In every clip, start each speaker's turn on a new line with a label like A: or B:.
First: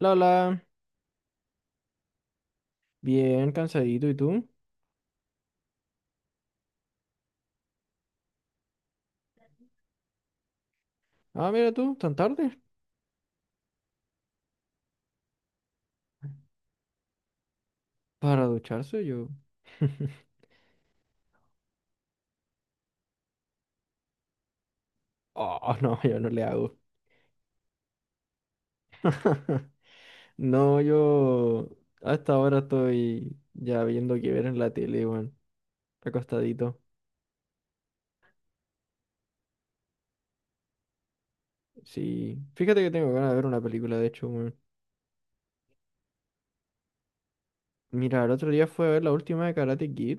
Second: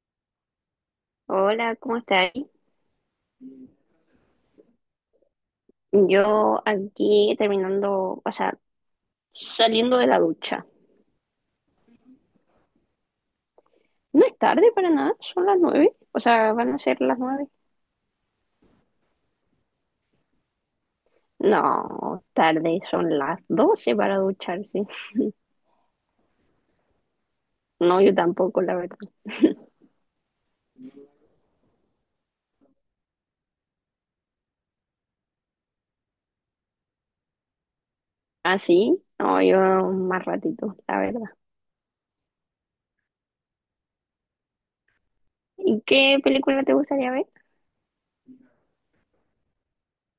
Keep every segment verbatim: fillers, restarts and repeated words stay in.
A: La,
B: Hola, ¿cómo estás?
A: bien cansadito, ¿y tú?
B: Yo aquí terminando, o sea, saliendo de la ducha.
A: Ah, mira tú, tan tarde.
B: No es tarde para nada, son las nueve. O sea, van a ser las nueve.
A: Para ducharse yo.
B: No, tarde, son las doce para ducharse.
A: Oh, no, yo no le hago.
B: No, yo tampoco, la verdad.
A: No, yo hasta ahora estoy ya viendo que ver en la tele, weón. Acostadito.
B: ¿Ah, sí? No, yo más ratito, la verdad.
A: Sí. Fíjate que tengo ganas de ver una película, de hecho, weón.
B: ¿Y qué película te gustaría ver?
A: Mira, el otro día fue a ver la última de Karate Kid.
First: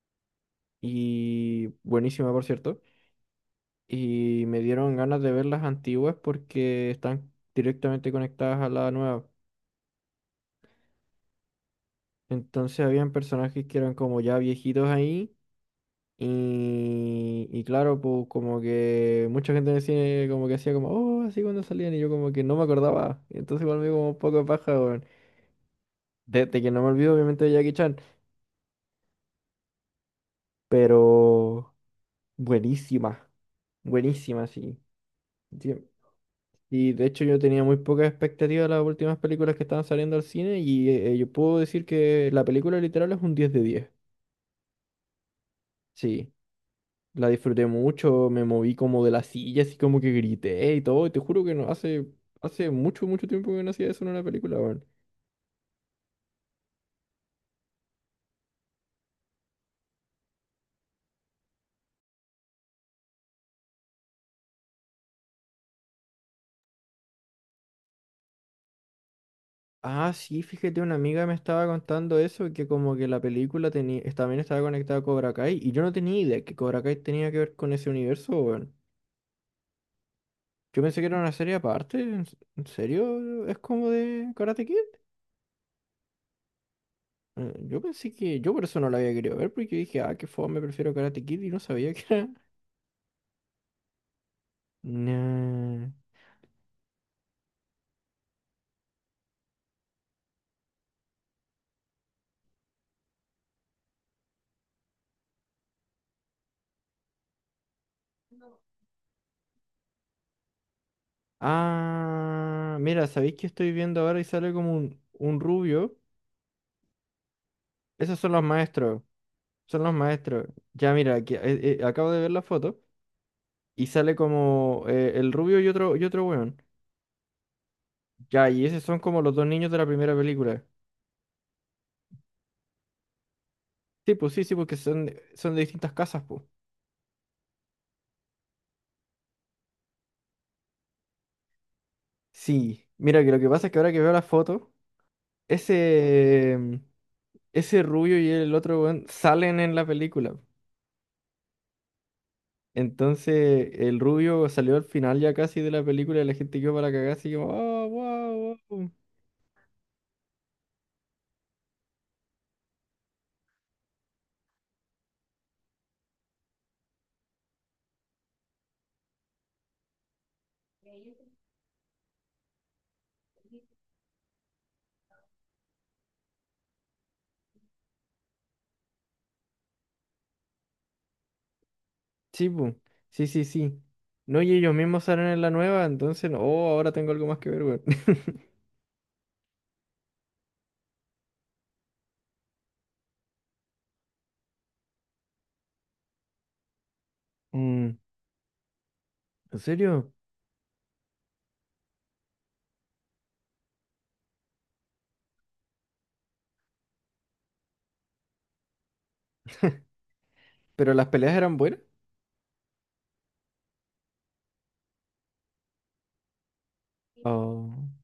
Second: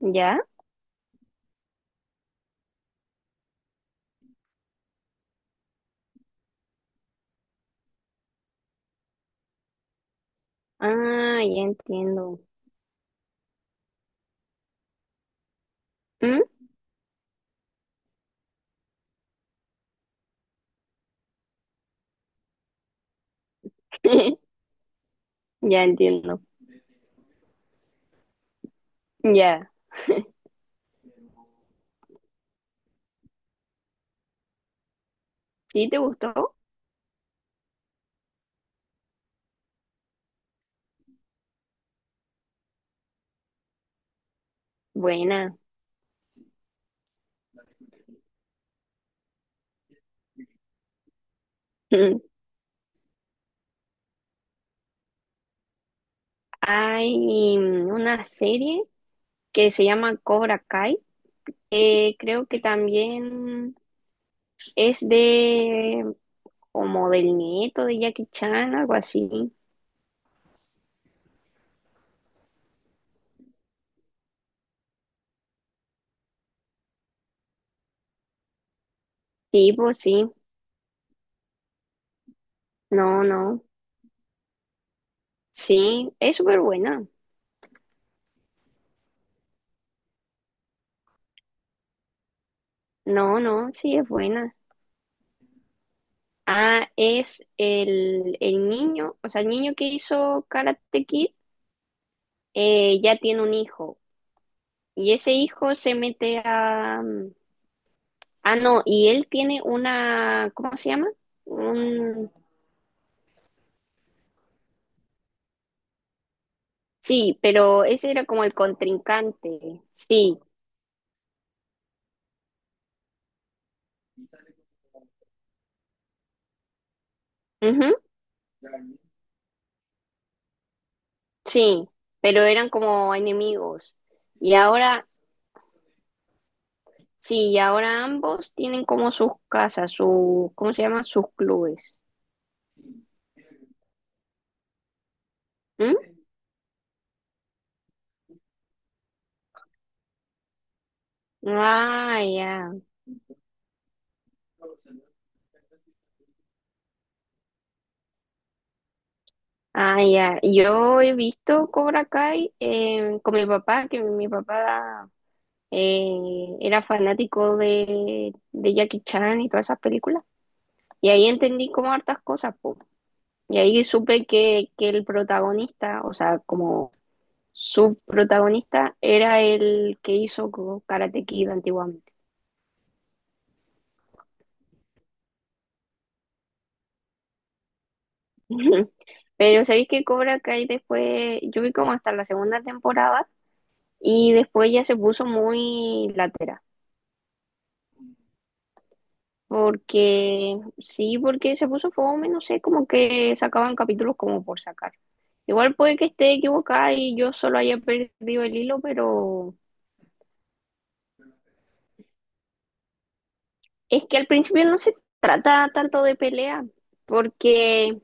B: ¿Ya?
A: Y buenísima, por cierto. Y me dieron ganas de ver las antiguas porque están directamente conectadas a la nueva.
B: Ah, ya entiendo.
A: Entonces habían personajes que eran como ya viejitos ahí.
B: ¿Mm?
A: Y, y claro, pues como que mucha gente en el cine como que hacía como, oh, así cuando salían y yo como que no me acordaba. Entonces igual me dio como un poco de paja, weón.
B: Ya entiendo.
A: Desde que no me olvido obviamente de Jackie Chan,
B: Ya.
A: pero buenísima, buenísima, sí. Sí,
B: ¿Sí te gustó?
A: y de hecho yo tenía muy poca expectativa de las últimas películas que estaban saliendo al cine y eh, yo puedo decir que la película literal es un diez de diez.
B: Buena.
A: Sí. La disfruté mucho, me moví como de la silla, así como que grité y todo. Y te juro que no, hace, hace mucho, mucho tiempo que no hacía eso en una película, weón.
B: Hay una serie que se llama Cobra Kai. Eh, creo que también es de como del nieto de Jackie Chan, algo así.
A: Ah, sí, fíjate, una amiga me estaba contando eso, que como que la película tenía, es- también estaba conectada a Cobra Kai, y yo no tenía idea que Cobra Kai tenía que ver con ese universo, weón.
B: Sí, pues sí.
A: Yo pensé que era una serie aparte, ¿en, s- en
B: No,
A: serio? ¿Es
B: no.
A: como de Karate Kid?
B: Sí, es súper buena.
A: Eh, Yo pensé que, yo por eso no la había querido ver, porque dije, ah, qué fome, prefiero Karate Kid, y no sabía que era...
B: No, no, sí es buena.
A: Nah.
B: Ah, es el, el niño, o sea, el niño que hizo Karate Kid eh, ya tiene un hijo. Y ese hijo se mete a... Ah, no, y él tiene una, ¿cómo se llama? Un,
A: Ah, mira, ¿sabéis que estoy viendo ahora y sale como un, un rubio?
B: Sí, pero ese
A: Esos
B: era
A: son los
B: como el
A: maestros,
B: contrincante.
A: son los
B: Sí,
A: maestros. Ya, mira, aquí, eh, eh, acabo de ver la foto y sale como eh, el rubio y otro, y otro weón.
B: ujú,
A: Ya, y esos son como los dos niños de la primera película.
B: sí, pero eran como enemigos.
A: Sí, pues sí, sí,
B: Y
A: porque son,
B: ahora,
A: de- son de distintas casas, pues.
B: sí, y ahora ambos tienen como sus casas, su, ¿cómo se llama? Sus clubes.
A: Sí, mira, que lo que pasa es que ahora que veo la foto,
B: ¿Mm?
A: ese, ese rubio y el otro weón salen en la película.
B: Ah, ya,
A: Entonces el rubio salió al final ya casi de la película y la gente quedó para cagar así como, oh, wow, wow.
B: ah, ya. Yo he visto Cobra Kai eh, con mi papá, que mi papá eh, era fanático de, de Jackie Chan y todas esas películas. Y ahí entendí como hartas cosas, po. Y ahí supe que, que el protagonista, o sea, como subprotagonista, era el que hizo co- Karate Kid antiguamente.
A: Sí, pu, Sí, sí, sí. No, y ellos mismos salen en la nueva, entonces, no, oh, ahora tengo algo más que ver, weón.
B: Pero sabéis que Cobra Kai después, yo vi como hasta la segunda temporada y después ya se puso muy latera.
A: Mm, ¿En serio?
B: Porque, sí, porque se puso fome, no sé, como que sacaban capítulos como por sacar. Igual puede que esté equivocada y yo solo haya perdido el hilo, pero
A: ¿Pero las peleas eran buenas?
B: es que al principio no se trata tanto de pelea,
A: Oh,
B: porque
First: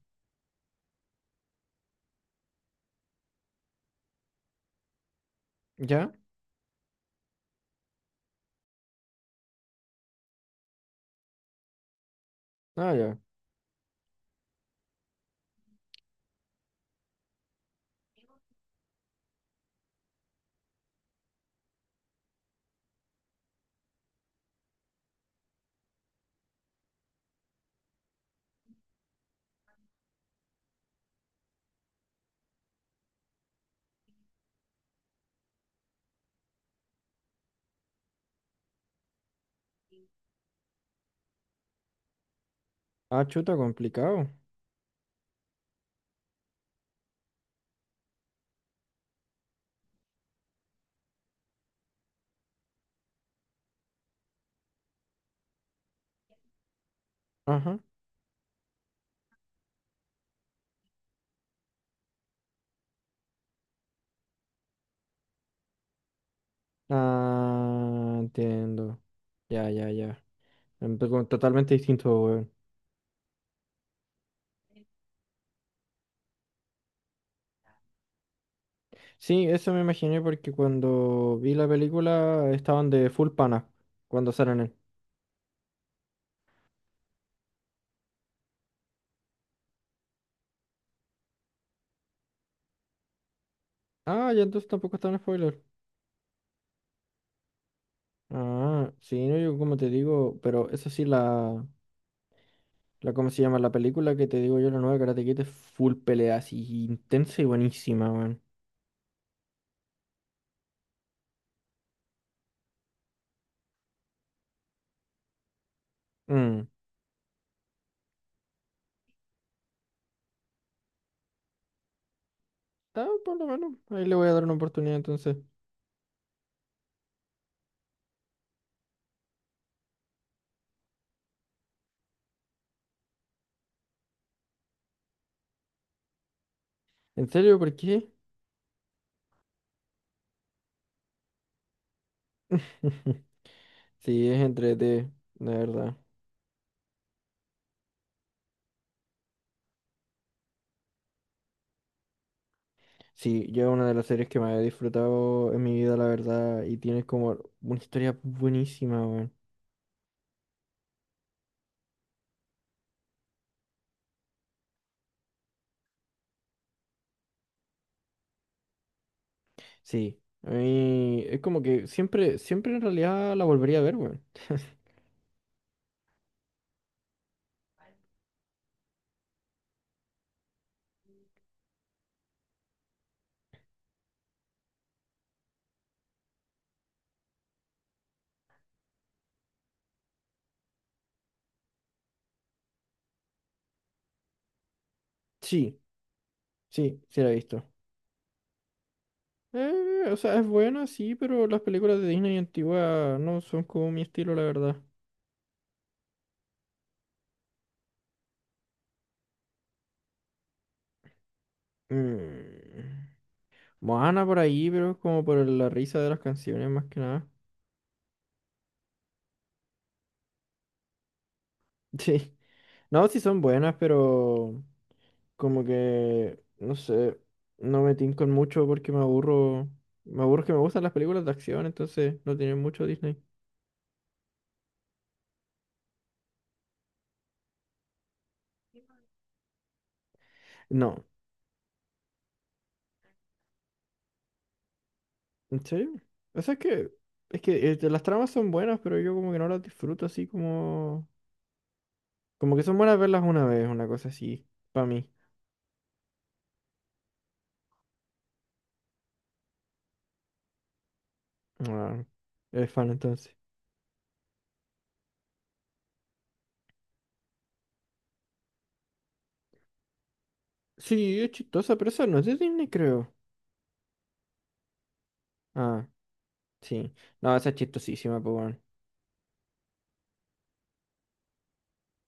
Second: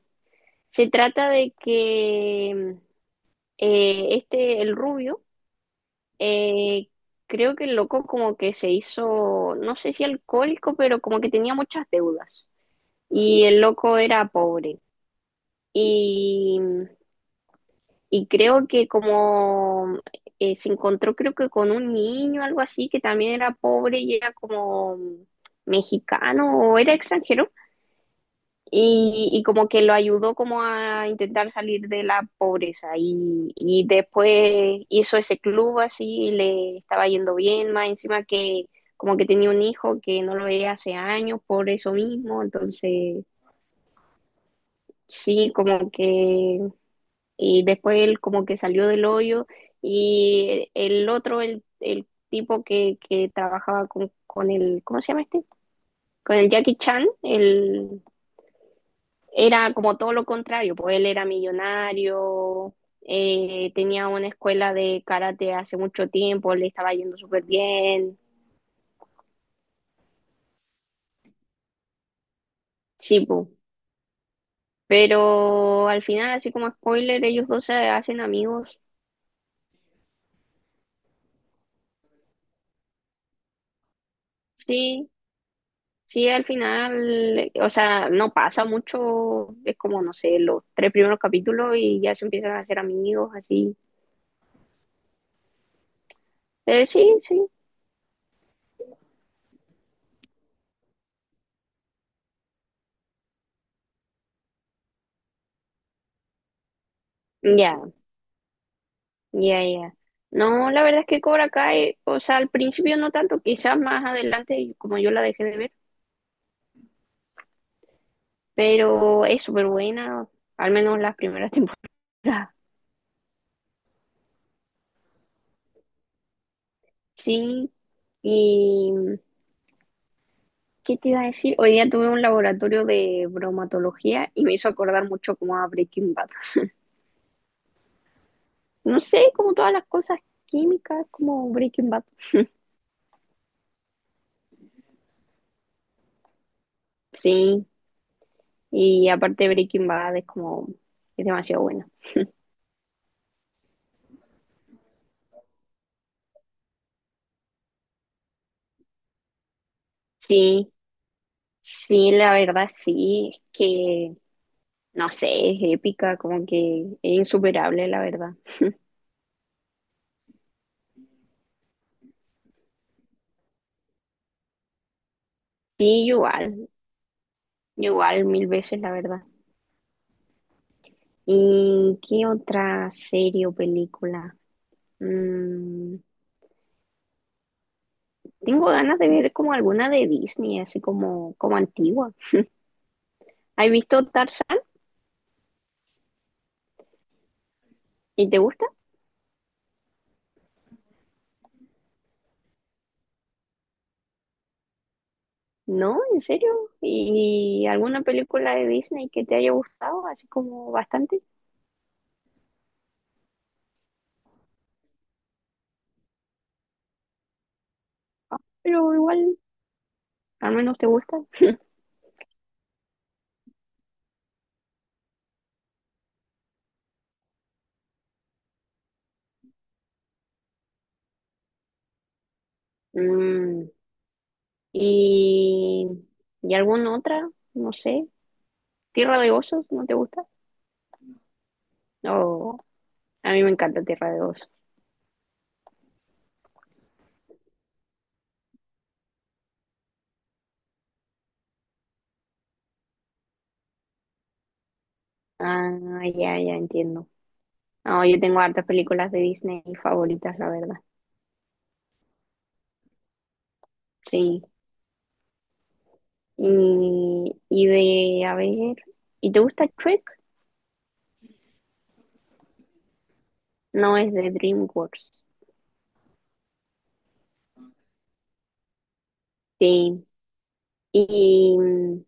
B: se trata de que eh, este, el rubio,
A: ¿ya?
B: eh, creo que el loco como que se hizo, no sé si alcohólico, pero como que tenía muchas deudas.
A: Ah, ya.
B: Y el loco era pobre. Y, y creo que como eh, se encontró, creo que con un niño, algo así, que también era pobre y era como mexicano o era extranjero. y, y como que lo ayudó como a intentar salir de la pobreza y, y después hizo ese club así y le estaba yendo bien, más encima que como que tenía un hijo que no lo veía hace años por eso mismo,
A: Ah,
B: entonces
A: chuta, complicado.
B: sí, como que y después él como que salió del hoyo y el otro, el, el tipo que, que trabajaba con, con el, ¿cómo se llama este? Con el Jackie Chan,
A: Ajá.
B: el, era como todo lo contrario, pues él era millonario, eh, tenía una escuela de karate hace mucho tiempo, le estaba yendo súper
A: Ah,
B: bien,
A: entiendo. Ya, ya, ya. Em, to- Totalmente distinto, weón.
B: sí, pues. Pero al final, así como spoiler, ellos dos se hacen amigos,
A: Sí, eso me imaginé porque cuando vi la película estaban de full pana cuando salen él.
B: sí, sí, al final, o sea, no pasa mucho, es como, no sé, los tres primeros capítulos y ya se empiezan a hacer amigos, así.
A: Ah, ya entonces tampoco está en spoiler.
B: Eh, sí, sí,
A: Ah, sí, no, yo como te digo, pero eso sí, la, la, ¿cómo se llama? La película que te digo yo, la nueva Karate Kid es full pelea, así intensa y
B: ya,
A: buenísima, weón.
B: ya, ya. No, la verdad es que Cobra Kai, o sea, al principio no tanto, quizás más adelante, como yo la dejé de ver,
A: Mm.
B: pero es súper buena, al menos las primeras temporadas.
A: Ah, por lo menos, ahí le voy a dar una oportunidad entonces.
B: Sí, y ¿qué te iba a decir? Hoy día tuve un laboratorio de bromatología y me hizo acordar mucho como a Breaking Bad.
A: ¿En serio? ¿Por qué?
B: No sé, como todas las cosas químicas, como Breaking Bad.
A: Sí, es entrete, de verdad.
B: Sí, y aparte Breaking Bad es como, es demasiado buena.
A: Sí, yo es una de las series que más he disfrutado en mi vida, la verdad, y tiene como una historia buenísima, weón.
B: Sí, sí, la verdad sí, es que no sé, es épica, como que es insuperable, la verdad.
A: Sí, a mí es como que siempre, siempre en realidad la volvería a ver, weón.
B: Sí, igual, igual mil veces, la verdad. ¿Y qué otra serie o película? Mm, tengo ganas de ver como alguna de Disney, así como, como antigua. ¿Has visto Tarzán?
A: Sí, sí, sí la he visto.
B: ¿Y te gusta?
A: Eh, o sea, es buena, sí, pero las películas de Disney antiguas no son como mi estilo, la verdad.
B: No, ¿en serio? ¿Y alguna película de Disney que te haya gustado, así como bastante?
A: Mm. Moana por ahí, pero es como por la risa de las canciones más que nada.
B: Ah, pero igual, al menos te gusta.
A: Sí. No, sí son buenas, pero... Como que, no sé, no me tincan mucho porque me aburro. Me aburro que me gustan las películas de acción, entonces no tienen mucho Disney.
B: Mm, ¿y, y alguna otra? No sé. ¿Tierra de osos? ¿No te gusta?
A: No,
B: No, a mí me encanta Tierra de osos.
A: ¿en serio? O sea, es que, es que este, las tramas son buenas, pero yo como que no las disfruto así como... Como que son buenas verlas una vez, una cosa así, para mí.
B: Ah, ya, ya entiendo. No, yo tengo hartas películas de Disney favoritas, la verdad.
A: Ah, eres fan entonces.
B: Sí. Y, y de, a ver, ¿y te gusta Shrek?
A: Sí, es chistosa, pero esa no es de Disney, creo.
B: No, es de DreamWorks.
A: Ah, sí. No, esa es chistosísima, pues bueno.
B: Sí. Y, mm,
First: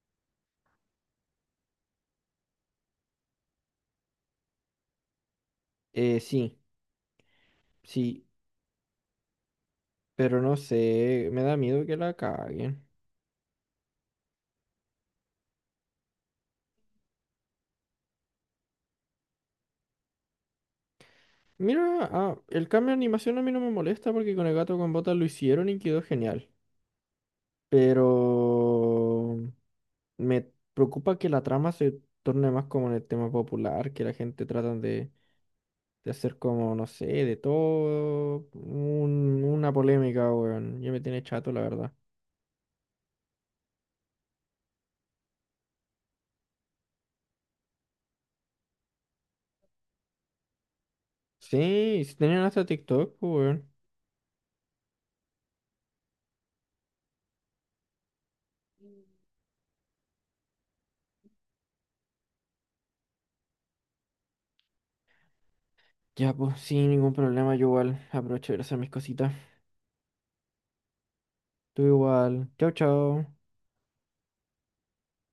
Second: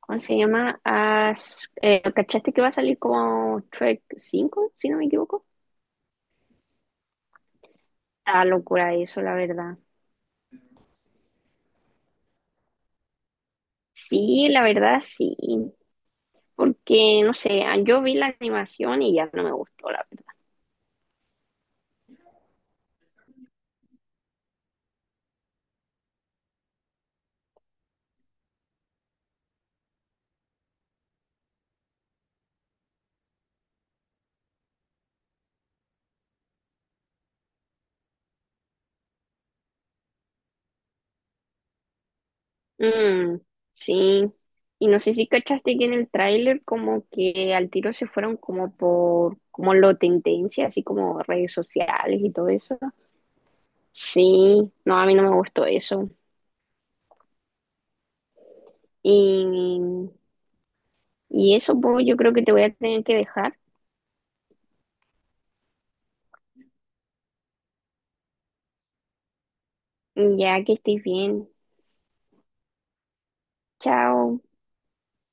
B: ¿cómo se llama? Has- eh, ¿cachaste que va a salir como Shrek cinco? ¿Si no me equivoco?
A: Eh, sí, sí,
B: Ah, locura eso, la verdad.
A: pero no sé, me da miedo que la caguen.
B: Sí, la verdad, sí. Porque, no sé, ah, yo vi la animación y ya no me gustó, la verdad.
A: Mira, ah, el cambio de animación a mí no me molesta porque con el gato con botas lo hicieron y quedó genial. Pero me preocupa que la trama se torne más como en el tema popular, que la gente tratan de, de, hacer como, no sé, de todo un- una polémica, weón. Ya me tiene chato, la verdad.
B: Mm, sí. Y no sé si cachaste que en el tráiler como que al tiro se fueron como por, como lo tendencia, así como redes
A: Sí, si
B: sociales y
A: tenían
B: todo
A: hasta
B: eso.
A: TikTok, pues, weón.
B: Sí, no, a mí no me gustó eso. Y, y eso, pues, yo creo que te voy a tener que dejar,
A: Ya, pues, sin ningún problema, yo igual aprovecho de hacer mis cositas.
B: ya que estés bien.
A: Tú igual. Chao, chao.
B: Chao.